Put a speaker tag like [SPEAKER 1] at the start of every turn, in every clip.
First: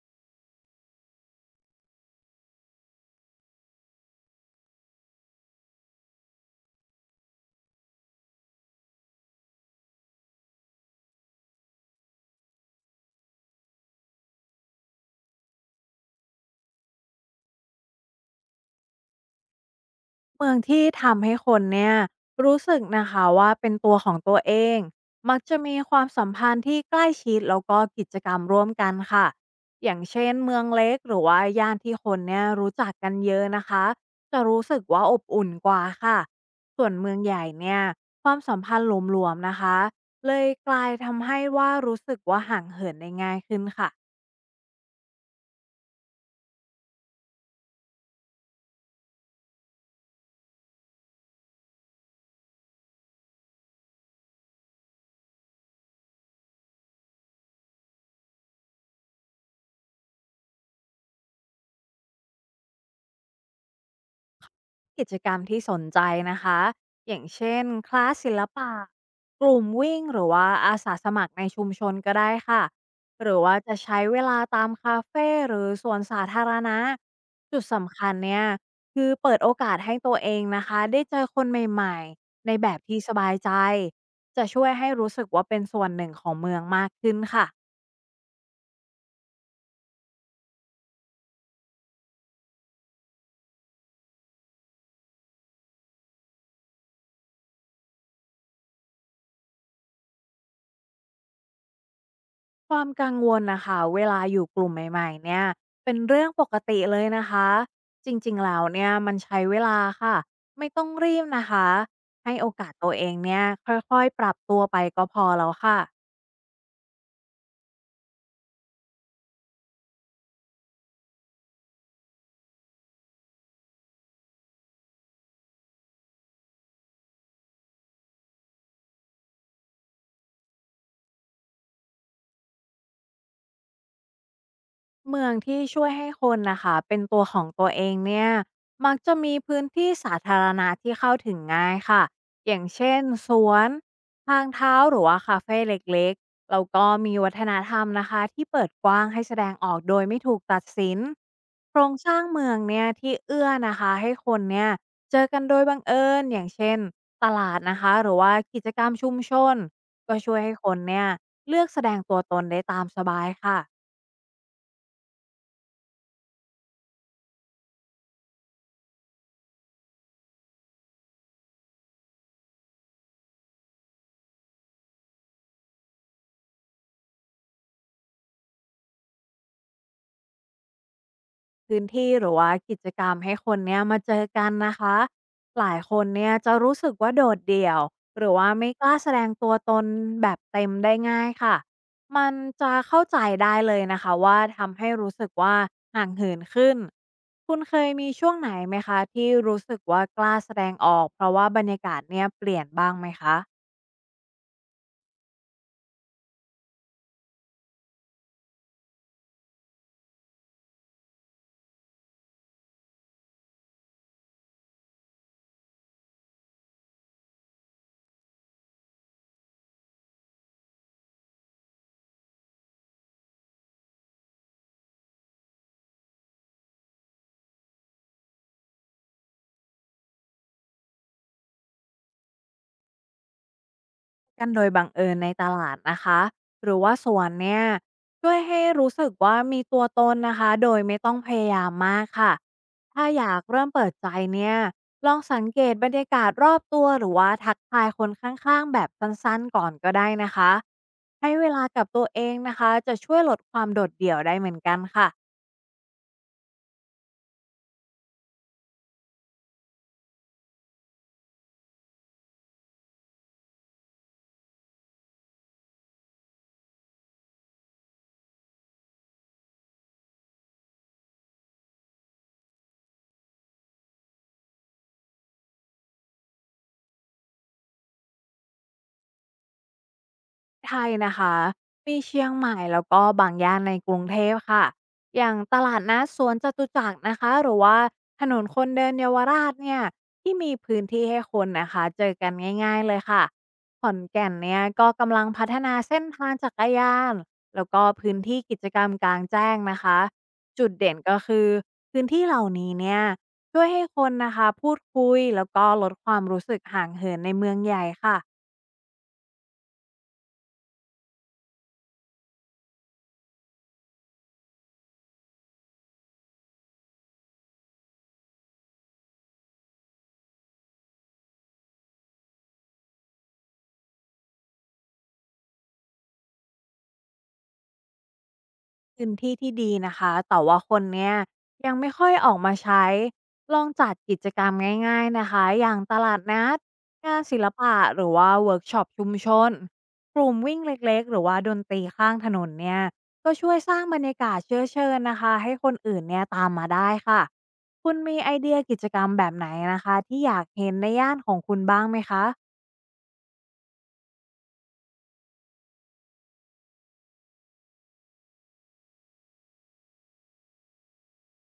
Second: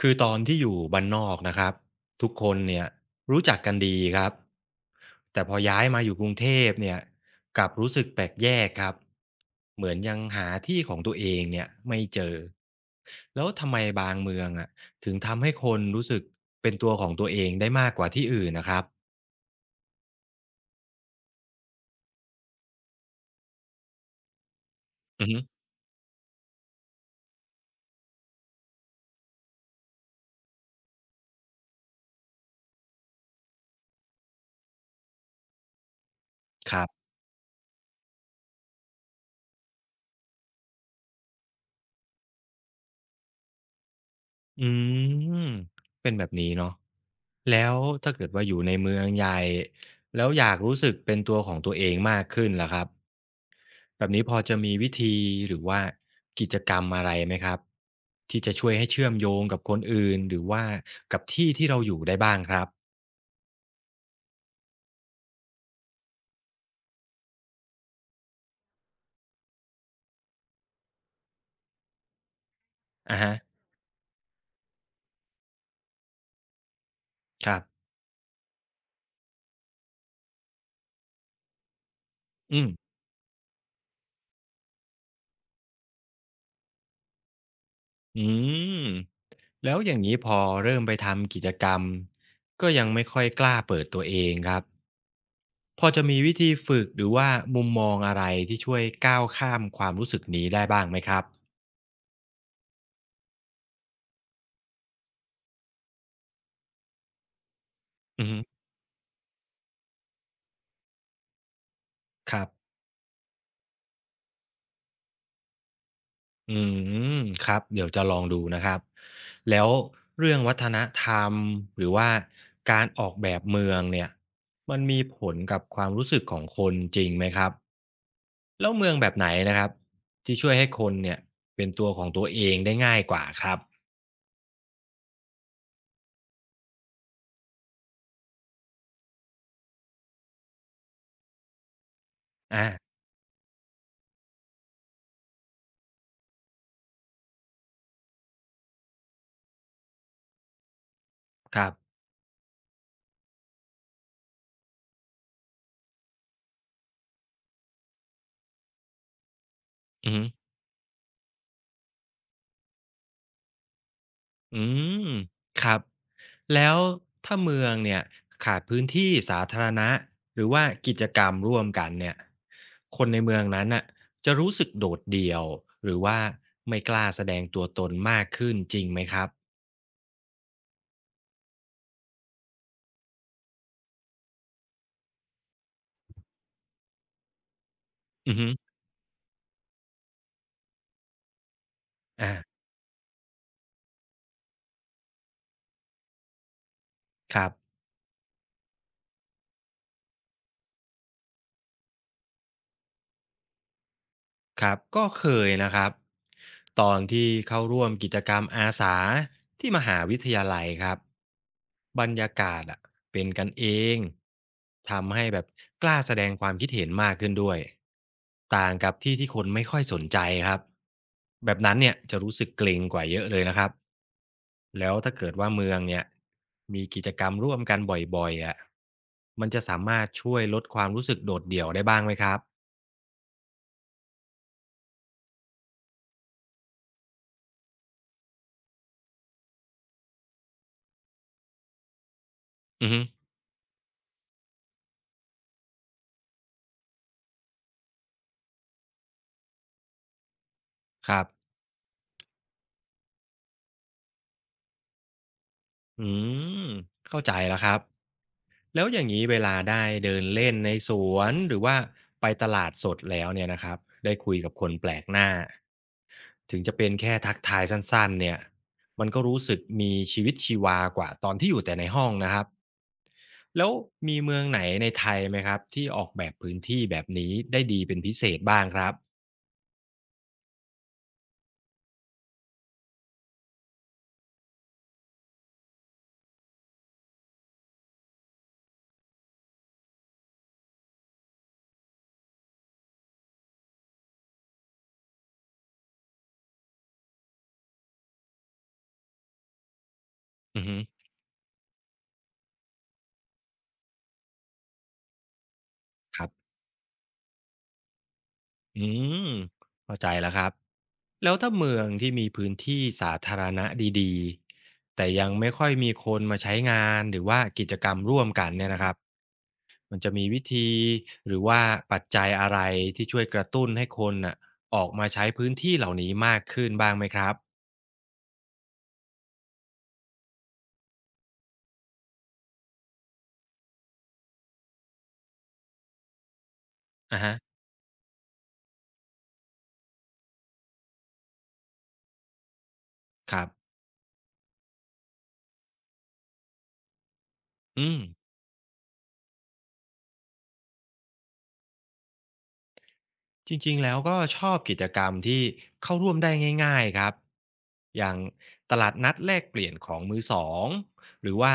[SPEAKER 1] คือตอนที่อยู่บ้านนอกนะครับทุกคนเนี่ยรู้จักกันดีครับแต่พอย้ายมาอยู่กรุงเทพเนี่ยกลับรู้สึกแปลกแยกครับเหมือนยังหาที่ของตัวเองเนี่ยไม่เจอแล้วทำไมบางเมืองอ่ะถึงทำให้คนรู้สึกเป็นตัวของตัวเองได้มากกว่าที่อื่นนะครับ
[SPEAKER 2] เมืองที่ทำให้คนเนี่ยรู้สึกนะคะว่าเป็นตัวของตัวเอง
[SPEAKER 1] อือ
[SPEAKER 2] มั
[SPEAKER 1] ฮึ
[SPEAKER 2] กจะมีความสัมพันธ์ที่ใกล้ชิดแล้วก็กิจกรรมร่วมกันค่ะอย่างเช่นเมืองเล็กหรือว่าย่านที่คนเนี่ยรู้จักกันเยอะนะคะจะรู้สึกว่าอบอุ่นกว่าค่ะ
[SPEAKER 1] ค
[SPEAKER 2] ส่
[SPEAKER 1] รั
[SPEAKER 2] วนเมื
[SPEAKER 1] บ
[SPEAKER 2] องใหญ่เนี่ยความสัมพันธ์หลวมๆนะคะเลยกลายทำให้ว่ารู้สึกว่าห่างเหินได้ง่ายขึ้นค่ะ
[SPEAKER 1] อืมเป็นแบบนี้เนาะแล้วถ้าเกิดว่าอยู่ในเมืองใหญ่แล้วอยากรู้สึกเป็นตัวของตัวเองมากขึ้นล่ะครับแบบนี้พอจะมีวิธีหรือว่ากิจกรรมอะไรไหมครับที่จะช่วยให้เชื่อมโยงกับคนอื่นหรือว่ากับที่ที่เราอยู่ได้บ้างครับ
[SPEAKER 2] กิจกรรมที่สนใจนะคะอย่างเช่นคลาสศิลปะกลุ่มวิ่งหรือว่าอาสาสมัครในชุมชนก็ได้ค่ะ
[SPEAKER 1] อะ
[SPEAKER 2] ห
[SPEAKER 1] ฮะ
[SPEAKER 2] รือว่าจะใช้เวลาตามคาเฟ่หรือสวนสาธารณะ
[SPEAKER 1] ครั
[SPEAKER 2] จุด
[SPEAKER 1] บ
[SPEAKER 2] สำคัญเนี่ยคือเปิดโอกาสให้ตัวเองนะคะได้เจอคนใหม่ๆใน
[SPEAKER 1] อื
[SPEAKER 2] แบ
[SPEAKER 1] ม
[SPEAKER 2] บที่สบายใจจะช่วยให้รู้สึกว่าเป็นส่วนหนึ่งของเมืองมากขึ้นค่ะ
[SPEAKER 1] อืมแล้วอย่างนี้พอเริ่มไปทำกิจกรรมก็ยังไม่ค่อยกล้าเปิดตัวเองครับ พอจะมีวิธีฝึกหรือว่ามุมมองอะไรที่ช่วยก้าวข้ามความรู้สึกนี้ได้บ้างไหมครับ
[SPEAKER 2] ความกังวลนะคะเวลาอยู่กลุ่มใหม่ๆเนี่ยเป็นเรื่องปกติเลยนะคะจ
[SPEAKER 1] อือ
[SPEAKER 2] ริง
[SPEAKER 1] ฮึ
[SPEAKER 2] ๆแล้วเนี่ยมันใช้เวลาค่ะไม่ต้องรีบนะคะให้
[SPEAKER 1] ครั
[SPEAKER 2] โอกา
[SPEAKER 1] บ
[SPEAKER 2] สตัวเองเนี่ยค่อยๆปรับตัวไปก็พอแล้วค่ะ
[SPEAKER 1] อืมครับเดี๋ยวจะลองดูนะครับแล้วเรื่องวัฒนธรรมหรือว่าการออกแบบเมืองเนี่ยมันมีผลกับความรู้สึกของคนจริงไหมครับแล้วเมืองแบบไหนนะครับที่ช่วยให้คนเนี่ยเป็นตัวของตัวเองได้ง่ายกว่าครับ
[SPEAKER 2] เมืองที่ช่วยให้คนนะคะเป็นตัวของตัวเองเนี่ยมักจะมีพื้นที่สาธารณะที่เข้าถึงง่ายค่ะอย่าง
[SPEAKER 1] อา
[SPEAKER 2] เช่นสวนทางเท้าหรือว่าคาเฟเล็กๆแล้วก็มีวัฒนธรรมนะคะที่เปิดกว้างให้แสดงออกโดยไม่ถูกตัดสิน
[SPEAKER 1] ครั
[SPEAKER 2] โครง
[SPEAKER 1] บ
[SPEAKER 2] สร้างเมืองเนี่ยที่เอื้อนะคะให้คนเนี่ยเจอกันโดยบังเอิญอย่างเช่นตลาดนะคะหรือว่ากิจกรรมชุมชน
[SPEAKER 1] อือ
[SPEAKER 2] ก็
[SPEAKER 1] ฮึ
[SPEAKER 2] ช่วยให้คนเนี่ยเลือกแสดงตัวตนได้ตามสบายค่ะ
[SPEAKER 1] อืมครับแล้วถ้าเมืองเนี่ยขาดพื้นที่สาธารณะหรือว่ากิจกรรมร่วมกันเนี่ยคนในเมืองนั้นน่ะจะรู้สึกโดดเดี่ยวหรือว่าไม่กล้าแสดงตัวตนมากขึ้นจริงไหมครับ
[SPEAKER 2] พื้นที่หรือว่ากิจกรรมให้คนเนี่ยมาเจอกันนะคะ หลายคนเนี่ยจะรู้สึกว่าโดดเดี่ยวหรือ
[SPEAKER 1] อือฮึ
[SPEAKER 2] ว่าไม่กล้าแสดงตัวตนแบบเต็มได้ง่ายค่ะ มัน
[SPEAKER 1] อ่า
[SPEAKER 2] จะเข้าใจได้เลยนะคะว่าทำให้รู้สึกว่าห่างเหินขึ้น
[SPEAKER 1] ครับ
[SPEAKER 2] คุณเคยมีช่วงไหนไหมคะที่รู้สึกว่ากล้าแสดงออกเพราะว่าบรรยากาศเนี่ยเปลี่ยนบ้างไหมคะ
[SPEAKER 1] ครับก็เคยนะครับตอนที่เข้าร่วมกิจกรรมอาสาที่มหาวิทยาลัยครับบรรยากาศอะเป็นกันเองทำให้แบบกล้าแสดงความคิดเห็นมากขึ้นด้วยต่างกับที่ที่คนไม่ค่อยสนใจครับแบบนั้นเนี่ยจะรู้สึกเกรงกว่าเยอะเลยนะครับแล้วถ้าเกิดว่าเมืองเนี่ยมีกิจกรรมร่วมกันบ่อยๆอ่ะมันจะสามารถช่วยลดความรู้สึกโดดเดี่ยวได้บ้างไหมครับ
[SPEAKER 2] กันโดยบังเอิญในตลาดนะคะหรือว่าสวนเนี่ยช่วยให้รู้สึกว่ามีตัวตนนะคะโดยไม่ต้องพยายามมากค่ะ
[SPEAKER 1] อือฮึ
[SPEAKER 2] ถ้าอยากเริ่มเปิดใจเนี่ยลองสังเกตบรรยากาศรอบตัวหรือว่าทักทายคนข้างๆแบบสั้นๆก่อนก็ได้นะคะ
[SPEAKER 1] ครั
[SPEAKER 2] ให้เว
[SPEAKER 1] บ
[SPEAKER 2] ลากับตัวเองนะคะจะช่วยลดความโดดเดี่ยวได้เหมือนกันค่ะ
[SPEAKER 1] อืมเข้าใจแล้วครับแล้วอย่างนี้เวลาได้เดินเล่นในสวนหรือว่าไปตลาดสดแล้วเนี่ยนะครับได้คุยกับคนแปลกหน้าถึงจะเป็นแค่ทักทายสั้นๆเนี่ยมันก็รู้สึกมีชีวิตชีวากว่าตอนที่อยู่แต่ในห้องนะครับแล้วมีเมืองไหนในไทยไหมครับที่ออกแบบพื้นที่แบบนี้ได้ดีเป็นพิเศษบ้างครับ
[SPEAKER 2] ไทยนะคะมีเชียงใหม่แล้วก็บางย่านในกรุงเทพค่ะอย่างตลาดนัดสวนจตุจักรนะคะหรือว่าถนนคนเดินเยาวราชเนี่ยที่มีพื้นที่ให้คนนะคะเจอกันง่ายๆเลยค่ะขอนแก่นเนี่ยก็กำลังพัฒนาเส้นทางจักรยานแล้วก็พื้นที่กิจกรรมกลางแจ้งนะคะ
[SPEAKER 1] อือ
[SPEAKER 2] จุด
[SPEAKER 1] ฮึ
[SPEAKER 2] เด่นก็คือพื้นที่เหล่านี้เนี่ยช่วยให้คนนะคะพูดคุยแล้วก็ลดควา
[SPEAKER 1] ค
[SPEAKER 2] ม
[SPEAKER 1] รั
[SPEAKER 2] รู้
[SPEAKER 1] บ
[SPEAKER 2] สึกห่างเหินในเมืองใหญ่ค่ะ
[SPEAKER 1] อืมเข้าใจแล้วครับ แล้วถ้าเมืองที่มีพื้นที่สาธารณะดีๆแต่ยังไม่ค่อยมีคนมาใช้งานหรือว่ากิจกรรมร่วมกันเนี่ยนะครับมันจะมีวิธีหรือว่าปัจจัยอะไรที่ช่วยกระตุ้นให้คนน่ะออกมาใช้พื้นที่เหล่านี้มากขึ้นบ้างไหมครับ
[SPEAKER 2] พื้นที่ที่ดีนะคะแต่ว่าคนเนี่ยยังไม่ค่อยออกมาใช้ ลองจัดกิจกรรมง่ายๆนะคะอย่างตลาดนัดงา
[SPEAKER 1] อะ
[SPEAKER 2] น
[SPEAKER 1] ฮะ
[SPEAKER 2] ศิลปะหรือว่าเวิร์กช็อปชุมชนกลุ่มวิ่งเล็กๆหรือว่าดนตรีข้างถนนเนี่ยก็
[SPEAKER 1] ครั
[SPEAKER 2] ช่วยส
[SPEAKER 1] บ
[SPEAKER 2] ร้างบรรยากาศเชื้อเชิญนะคะให้คนอื่นเนี่ยตามมาได้ค่ะ
[SPEAKER 1] อื
[SPEAKER 2] คุณ
[SPEAKER 1] ม
[SPEAKER 2] มีไอเดียกิจกรรมแบบไหนนะคะที่อยากเห็นในย่านของคุณบ้างไหมคะ
[SPEAKER 1] จริงๆ แล้วก็ชอบกิจกรรมที่เข้าร่วมได้ง่ายๆครับอย่างตลาดนัดแลกเปลี่ยนของมือสอง หรือว่า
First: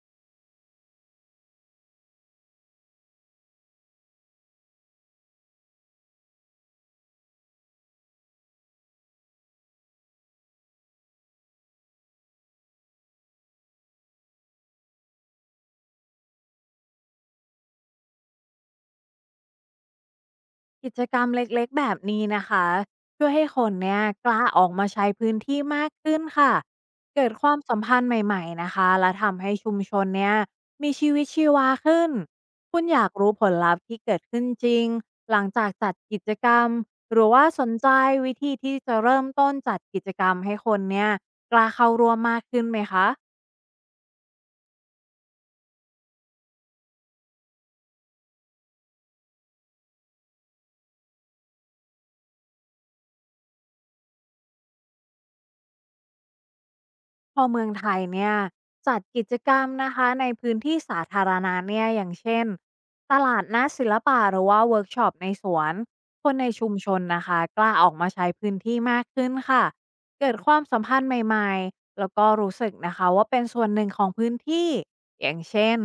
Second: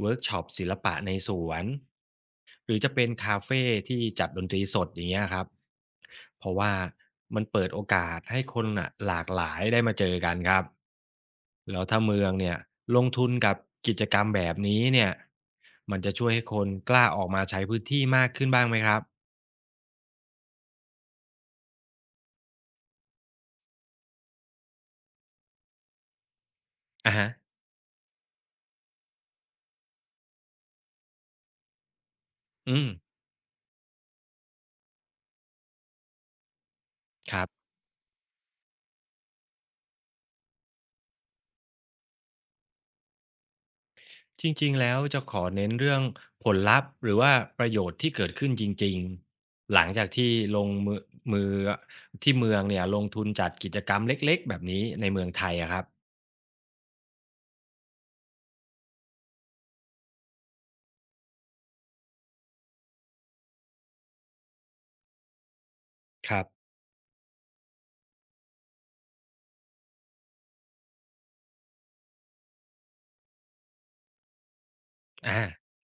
[SPEAKER 1] เวิร์กช็อปศิลปะในสวน หรือจะเป็นคาเฟ่ที่จัดดนตรีสดอย่างเงี้ยครับเพราะว่ามันเปิดโอกาสให้คนน่ะหลากหลายได้มาเจอกันครับแล้วถ้าเมืองเนี่ยลงทุนกับกิจกรรมแบบนี้เนี่ยมันจะช่วยให้คนกล้าออกมาใช้พื้นที่มากขึ้นบ้างไหมครับ
[SPEAKER 2] กิจกรรมเล็กๆแบบนี้นะคะช่วยให้คนเนี่ยกล้าออกมาใช้พื้นที่มากขึ้นค่ะ
[SPEAKER 1] อ่ะ
[SPEAKER 2] เกิ
[SPEAKER 1] ฮะ
[SPEAKER 2] ดความสัมพันธ์ใหม่ๆนะคะและทำให้ชุมชนเนี่ยมีชีวิตชีวาขึ้นคุ
[SPEAKER 1] อื
[SPEAKER 2] ณ
[SPEAKER 1] ม
[SPEAKER 2] อยากรู้ผลลัพธ์ที่เกิดขึ้นจริงหลังจากจัดกิจกรรมหรือ
[SPEAKER 1] ค
[SPEAKER 2] ว่า
[SPEAKER 1] รั
[SPEAKER 2] ส
[SPEAKER 1] บ
[SPEAKER 2] นใจวิธีที่จะเริ่มต้นจัดกิจกรรมให้คนเนี่ยกล้าเข้าร่วมมากขึ้นไหมคะ
[SPEAKER 1] จริงๆ แล้วจะขอเน้นเรื่องผลลัพธ์หรือว่าประโยชน์ที่เกิดขึ้นจริงๆ หลังจากที่ลงมือมือที่เมืองเนี่ยลงทุนจัดกิจกรรมเล็กๆแบบนี้ในเมืองไทยอะครับ
[SPEAKER 2] พอเมืองไทยเนี่ยจัดกิจกรรมนะคะในพื้นที่สาธารณะเนี่ยอย่างเช่นตลาดนัดศิลปะหรือว่าเวิร์กช็อปในสวนค
[SPEAKER 1] ค
[SPEAKER 2] น
[SPEAKER 1] รั
[SPEAKER 2] ใน
[SPEAKER 1] บ
[SPEAKER 2] ชุมชนนะคะกล้าออกมาใช้พื้นที่มากขึ้นค่ะเกิดความสัมพันธ์ใหม่ๆแล้วก็รู้สึกนะคะว่าเป็นส่วนหนึ่งของพื้นที่อย่า
[SPEAKER 1] อา
[SPEAKER 2] งเช่น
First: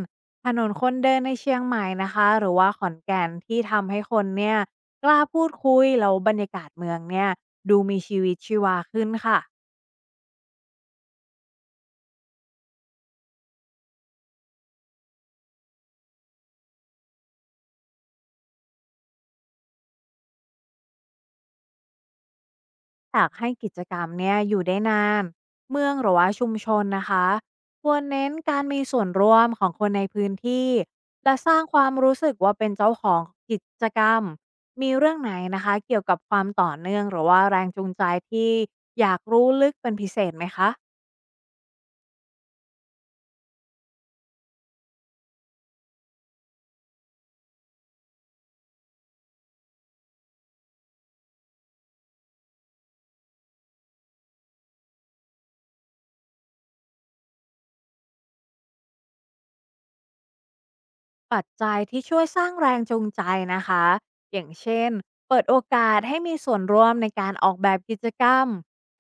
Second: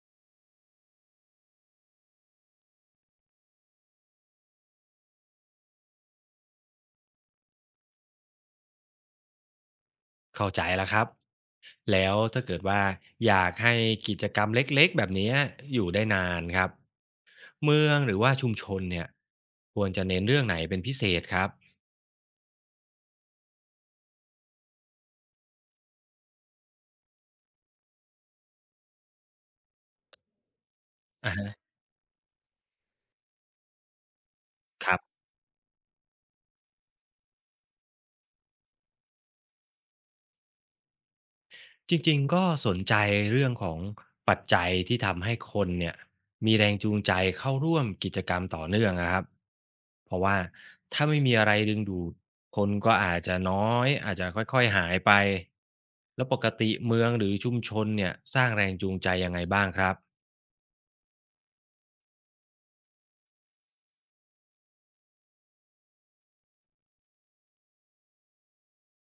[SPEAKER 2] ถนนคนเดินในเชียงใหม่นะคะหรือว่าขอนแก่นที่ทำให้คนเนี่ยกล้าพูดคุยแล้วบรรยากาศเมืองเนี่ยดูมีชีวิตชีวาขึ้นค่ะ
[SPEAKER 1] เข้าใจแล้วครับแล้วถ้าเกิดว่าอยากให้กิจกรรมเล็กๆแบบเนี้ยอยู่ได้นานครับเมืองหรือว่าชุมชนเนี่ยควรจะเน้นเรื่องไหนเป็นพิเศษครับ
[SPEAKER 2] อยากให้กิจกรรมเนี่ยอยู่ได้นานเมืองหรือว่าชุมชนนะคะควรเน้นการมีส่วนร่วมของคนในพื้นที่
[SPEAKER 1] อะ
[SPEAKER 2] และส
[SPEAKER 1] ฮะ
[SPEAKER 2] ร้างความรู้สึกว่าเป็นเจ้าของกิจกรรม
[SPEAKER 1] ค
[SPEAKER 2] มี
[SPEAKER 1] รับ
[SPEAKER 2] เรื่องไหนนะคะเกี่ยวกับความต่อเนื่องหรือว่าแรงจูงใจที่อยากรู้ลึกเป็นพิเศษไหมคะ
[SPEAKER 1] จริงๆก็สนใจเรื่องของปัจจัยที่ทำให้คนเนี่ยมีแรงจูงใจเข้าร่วมกิจกรรมต่อเนื่องนะครับเพราะว่าถ้าไม่มีอะไรดึงดูดคนก็อาจจะน้อยอาจจะค่อยๆหายไปแล้วปกติเมืองหรือชุมชนเนี่ยสร้างแรงจูงใจยังไงบ้างครับ
[SPEAKER 2] ปัจจัยที่ช่วยสร้างแรงจูงใจนะคะอย่างเช่นเปิดโอกาสให้มีส่วนร่วมในการออกแบบกิจกรรม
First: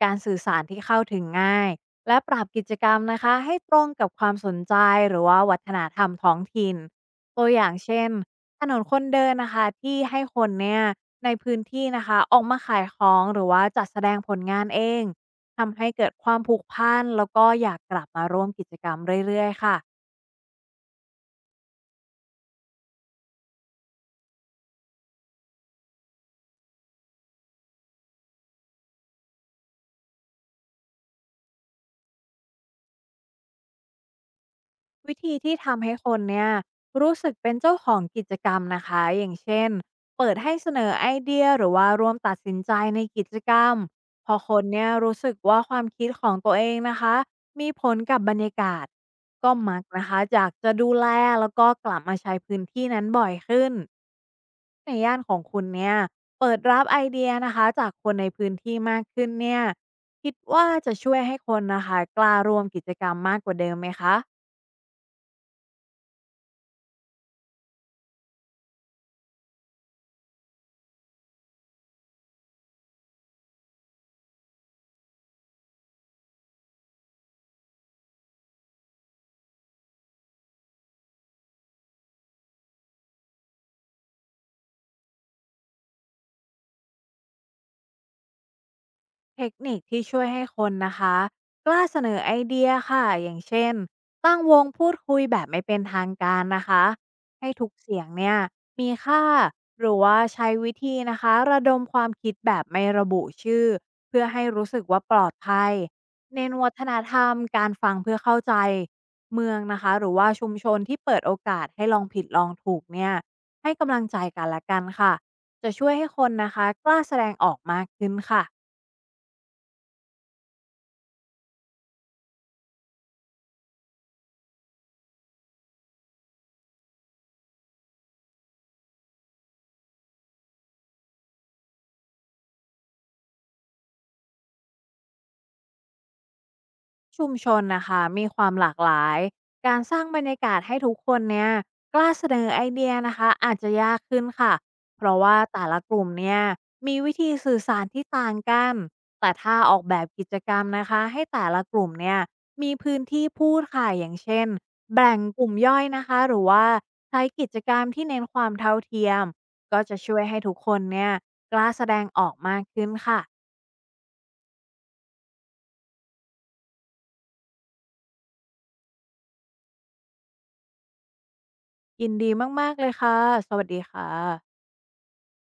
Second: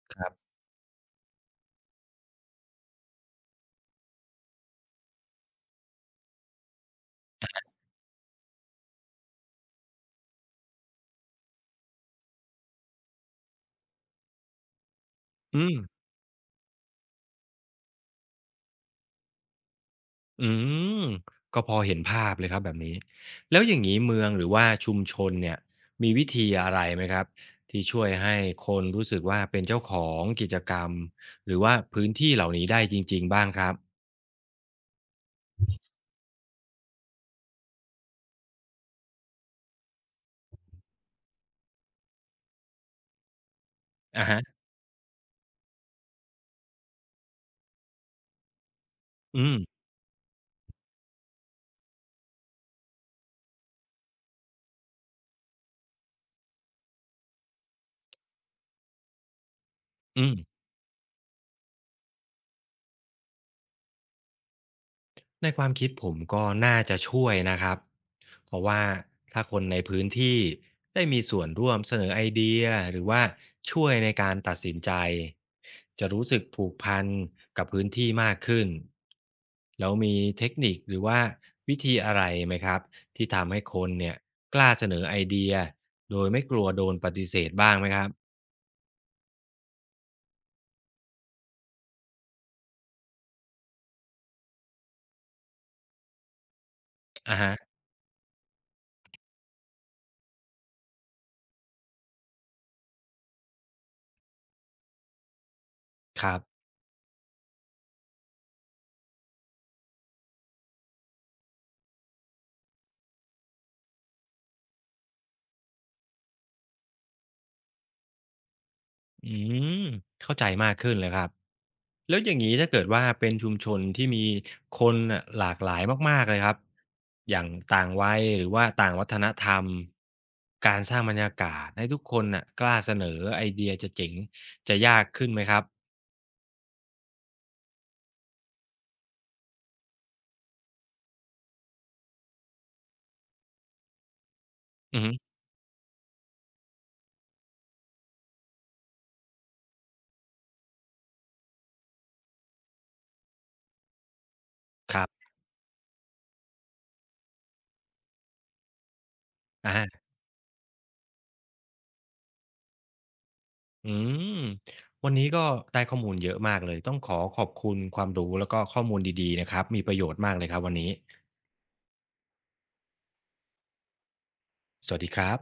[SPEAKER 2] การ
[SPEAKER 1] ครั
[SPEAKER 2] สื่อ
[SPEAKER 1] บ
[SPEAKER 2] สารที่เข้าถึงง่ายและปรับกิจกรรมนะคะให้ตรงกับความสนใจหรือว่าวัฒนธรรมท้องถิ่นตัวอย่างเช่นถนนคนเดินนะคะที่ให้คนเนี่ยในพื้นที่นะคะออกมาขายของหรือว่าจัดแสดงผลงานเอง
[SPEAKER 1] อืม
[SPEAKER 2] ทำให้เกิดความผูกพันแล้วก็อยากกลับมาร่วมกิจกรรมเรื่อยๆค่ะ
[SPEAKER 1] อืมก็พอเห็นภาพเลยครับแบบนี้แล้วอย่างนี้เมืองหรือว่าชุมชนเนี่ยมีวิธีอะไรไหมครับที่ช่วยให้คนรู้สึกว่าเป็นเจ้าของกิจกรรมหรือว่าพื้นที่เหล่านี้ได้จริงๆบ้างครับ
[SPEAKER 2] วิธีที่ทำให้คนเนี่ยรู้สึกเป็นเจ้าของกิจกรรมนะคะอย่างเช่นเปิดให้เสนอไอเดียหรือว่าร่วมตัดสินใจในกิจกรรม
[SPEAKER 1] อะ
[SPEAKER 2] พอ
[SPEAKER 1] ฮะ
[SPEAKER 2] คนเนี่ยรู้สึกว่าความคิดของตัวเองนะคะมีผลกับบรรยากาศ
[SPEAKER 1] อื
[SPEAKER 2] ก็
[SPEAKER 1] ม
[SPEAKER 2] มักนะคะอยากจะดูแลแล้วก็กลับมาใช้พื้นที่นั้นบ่อยขึ้นในย่านของคุณเนี่ยเปิดรับไอเดียนะคะจากคนในพื้นที่มากขึ้นเนี่ย
[SPEAKER 1] อื
[SPEAKER 2] คิ
[SPEAKER 1] ม
[SPEAKER 2] ดว่าจะช่วยให้คนนะคะกล้าร่วมกิจกรรมมากกว่าเดิมไหมคะ
[SPEAKER 1] ในความคิดผมก็น่าจะช่วยนะครับเพราะว่าถ้าคนในพื้นที่ได้มีส่วนร่วมเสนอไอเดียหรือว่าช่วยในการตัดสินใจจะรู้สึกผูกพันกับพื้นที่มากขึ้นแล้วมีเทคนิคหรือว่าวิธีอะไรไหมครับที่ทำให้คนเนี่ยกล้าเสนอไอเดียโดยไม่กลัวโดนปฏิเสธบ้างไหมครับ
[SPEAKER 2] เทคนิคที่ช่วยให้คนนะคะกล้าเสนอไอเดียค่ะอย่างเช่นตั้งวงพูดคุยแบบไม่เป็นทางการนะคะ
[SPEAKER 1] อ่ะ
[SPEAKER 2] ให้ทุก
[SPEAKER 1] ฮะ
[SPEAKER 2] เสียงเนี่ยมีค่าหรือว่าใช้วิธีนะคะระดมความคิดแบบไม่ระบุชื่อเพื่อให้รู้สึกว่าปลอดภัย
[SPEAKER 1] ครั
[SPEAKER 2] เน้น
[SPEAKER 1] บ
[SPEAKER 2] วัฒนธรรมการฟังเพื่อเข้าใจเมืองนะคะหรือว่าชุมชนที่เปิดโอกาสให้ลองผิดลองถูกเนี่ยให้กำลังใจกันละกันค่ะจะช่วยให้คนนะคะกล้าแสดงออกมากขึ้นค่ะ
[SPEAKER 1] อืมเข้าใจมากขึ้นเลยครับแล้วอย่างนี้ถ้าเกิดว่าเป็นชุมชนที่มีคนน่ะหลากหลายมากๆเลยครับอย่างต่างวัยหรือว่าต่างวัฒนธรรมการสร้างบรรยากาศให้ทุกคนน่ะกล้าเสนอไอเดียจะเจ๋งจะยากขึ้นไหมครับ
[SPEAKER 2] ชุมชนนะคะมีความหลากหลายการสร้างบรรยากาศให้ทุกคนเนี่ยกล้าเสนอไอเดียนะคะอาจจะยากขึ้นค่ะ
[SPEAKER 1] อื
[SPEAKER 2] เพ
[SPEAKER 1] อฮึ
[SPEAKER 2] ราะว่าแต่ละกลุ่มเนี่ยมีวิธีสื่อสารที่ต่างกันแต่ถ้าออกแบบกิจกรรมนะคะให้แต่ละกลุ่มเนี่ยมีพื้นที่พูดค่ะอย่างเช่น
[SPEAKER 1] ครั
[SPEAKER 2] แบ่ง
[SPEAKER 1] บ
[SPEAKER 2] กลุ่มย่อยนะคะหรือว่าใช้กิจกรรมที่เน้นความเท่าเทียมก็จะ
[SPEAKER 1] อ่า
[SPEAKER 2] ช่วยให้ทุกคนเนี่ยกล้าแสดงออกมากขึ้นค่ะ
[SPEAKER 1] อืมวันนี้ก็ได้ข้อมูลเยอะมากเลยต้องขอขอบคุณความรู้แล้วก็ข้อมูลดีๆนะครับมีประโยชน์มากเลยครับวันนี้
[SPEAKER 2] ยินดีมากๆเลยค่ะสวัสดีค่ะ
[SPEAKER 1] สวัสดีครับ